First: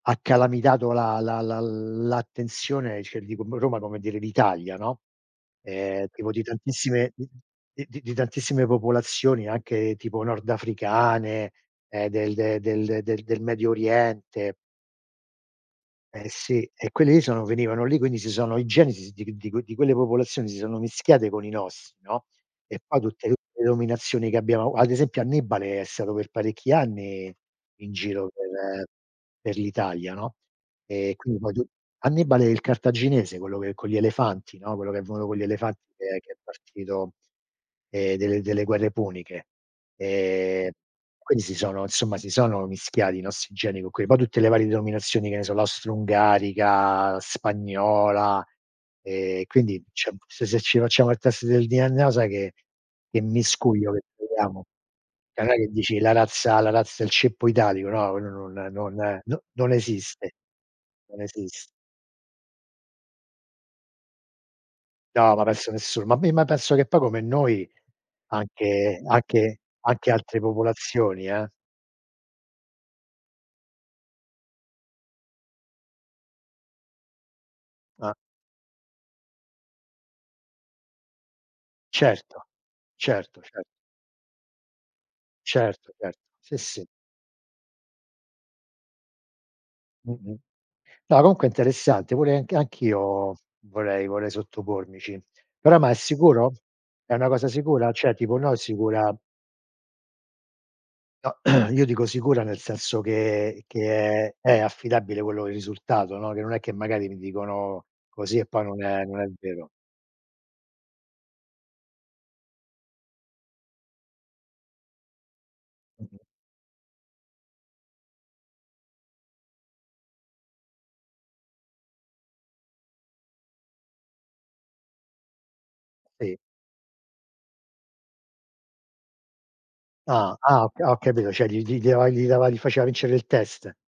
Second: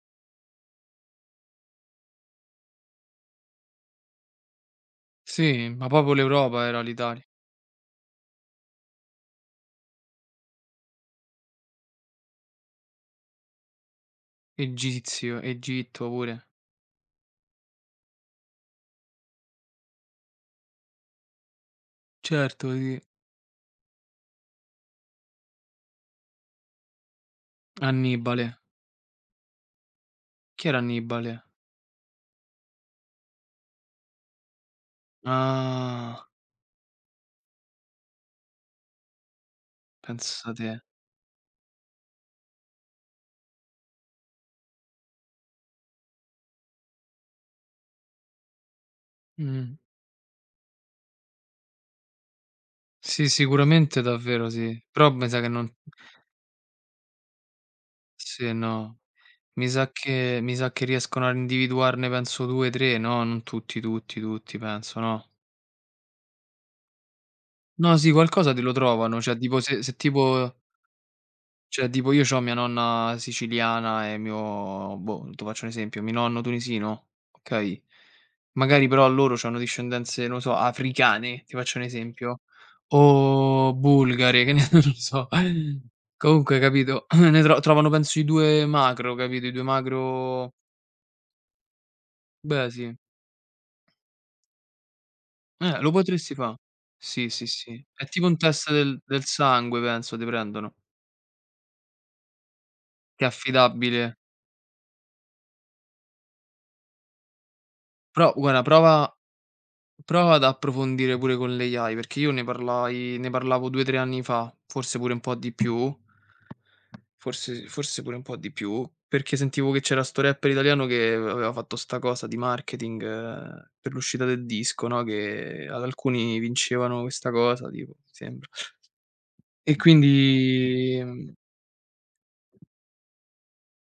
Ha calamitato la la l l'attenzione, cioè ti dico mo' Roma come dire d'Italia, no, Sì, ma ehm, proprio tipo di l'Europa era tantissime l'Itali d di di tantissime popolazioni, anche tipo nordafricane, ehm, del de del del del Medio Oriente. Egizio, Egitto Eh pure. sì, e quelli lì sono venivano lì, quindi si sono i geni si di qu di quel di quelle popolazioni si sono mischiate con i nostri, no, Certo, e poi sì. tutte tutte le dominazioni che abbiamo ad esempio, Annibale è stato per parecchi anni in giro Annibale? per per l'Italia, no, Chi era ehm, quindi Annibale? poi tu Annibale il cartaginese, quello che con gli elefanti, no, quello che è venuto con gli elefanti che è Ah. che è partito ehm, delle delle guerre puniche. Pensa Ehm, te. quindi si sono insomma si sono mischiati i nostri geni con que poi tutte le varie denominazioni, che ne so, l'astroungarica, la spagnola. Ehm, Mh. quindi c'è un se se ci facciamo il test del DNA o sai che che Sì, miscuglio che sicuramente, davvero troviamo? sì. Però me sa Cioè che non è che non dici la razza la razza il ceppo italico, no, quello non Sì, no. non no Mi non sa esiste, che mi sa che non riescono a esiste. individuarne penso 2, 3, no, non tutti, tutti, tutti penso, no? No, ma penso nessuno. Ma mi ma penso che poi come noi, No, sì qualcosa te lo anche trovano, cioè anche tipo se se anche altre tipo popolazioni, eh. Cioè tipo io c'ho mia nonna siciliana e mio, boh, tu faccio un esempio, mi nonno tunisino, okay, Ah. magari però loro c'hanno discendenze, no o so, africane, ti faccio un esempio, Certo certo certo. o bulgare, che ne so. Certo certo, sì, Comunque, sì. capito? Ne tro trovano penso i 2 macro, capito? I 2 Mh-mh. macro No, comunque è interessante. Pure anch Beh, sì. anch'io vorrei vorrei sottopormici. Però, Eh ma lo è potresti sicuro? fa'. È una Sì, sì, cosa sì. sicura? È Cioè, tipo tipo, un no test del sicura del sangue penso, te prendono. No, io dico sicura nel senso Che è che affidabile. che è è affidabile quello che è il risultato, no, che non è che magari mi dicono Però così e guarda, poi non è prova non è vero. prova ad approfondire pure con l' AI, perché io ne parlai ne parlavo 2, 3 anni fa, forse pure un po' di più. Mh-mh. Forse forse pure un po' di più, perché sentivo che c'era sto rapper italiano che av aveva fatto sta cosa di marketing, uhm, per l'uscita del disco, no, che ad Sì. alcuni vincevano questa cosa tipo, mi sembra. E Ah, ah ho ca quindi, ho capito, ehm cioè gli gli gli dava gli dava li faceva vincere il test.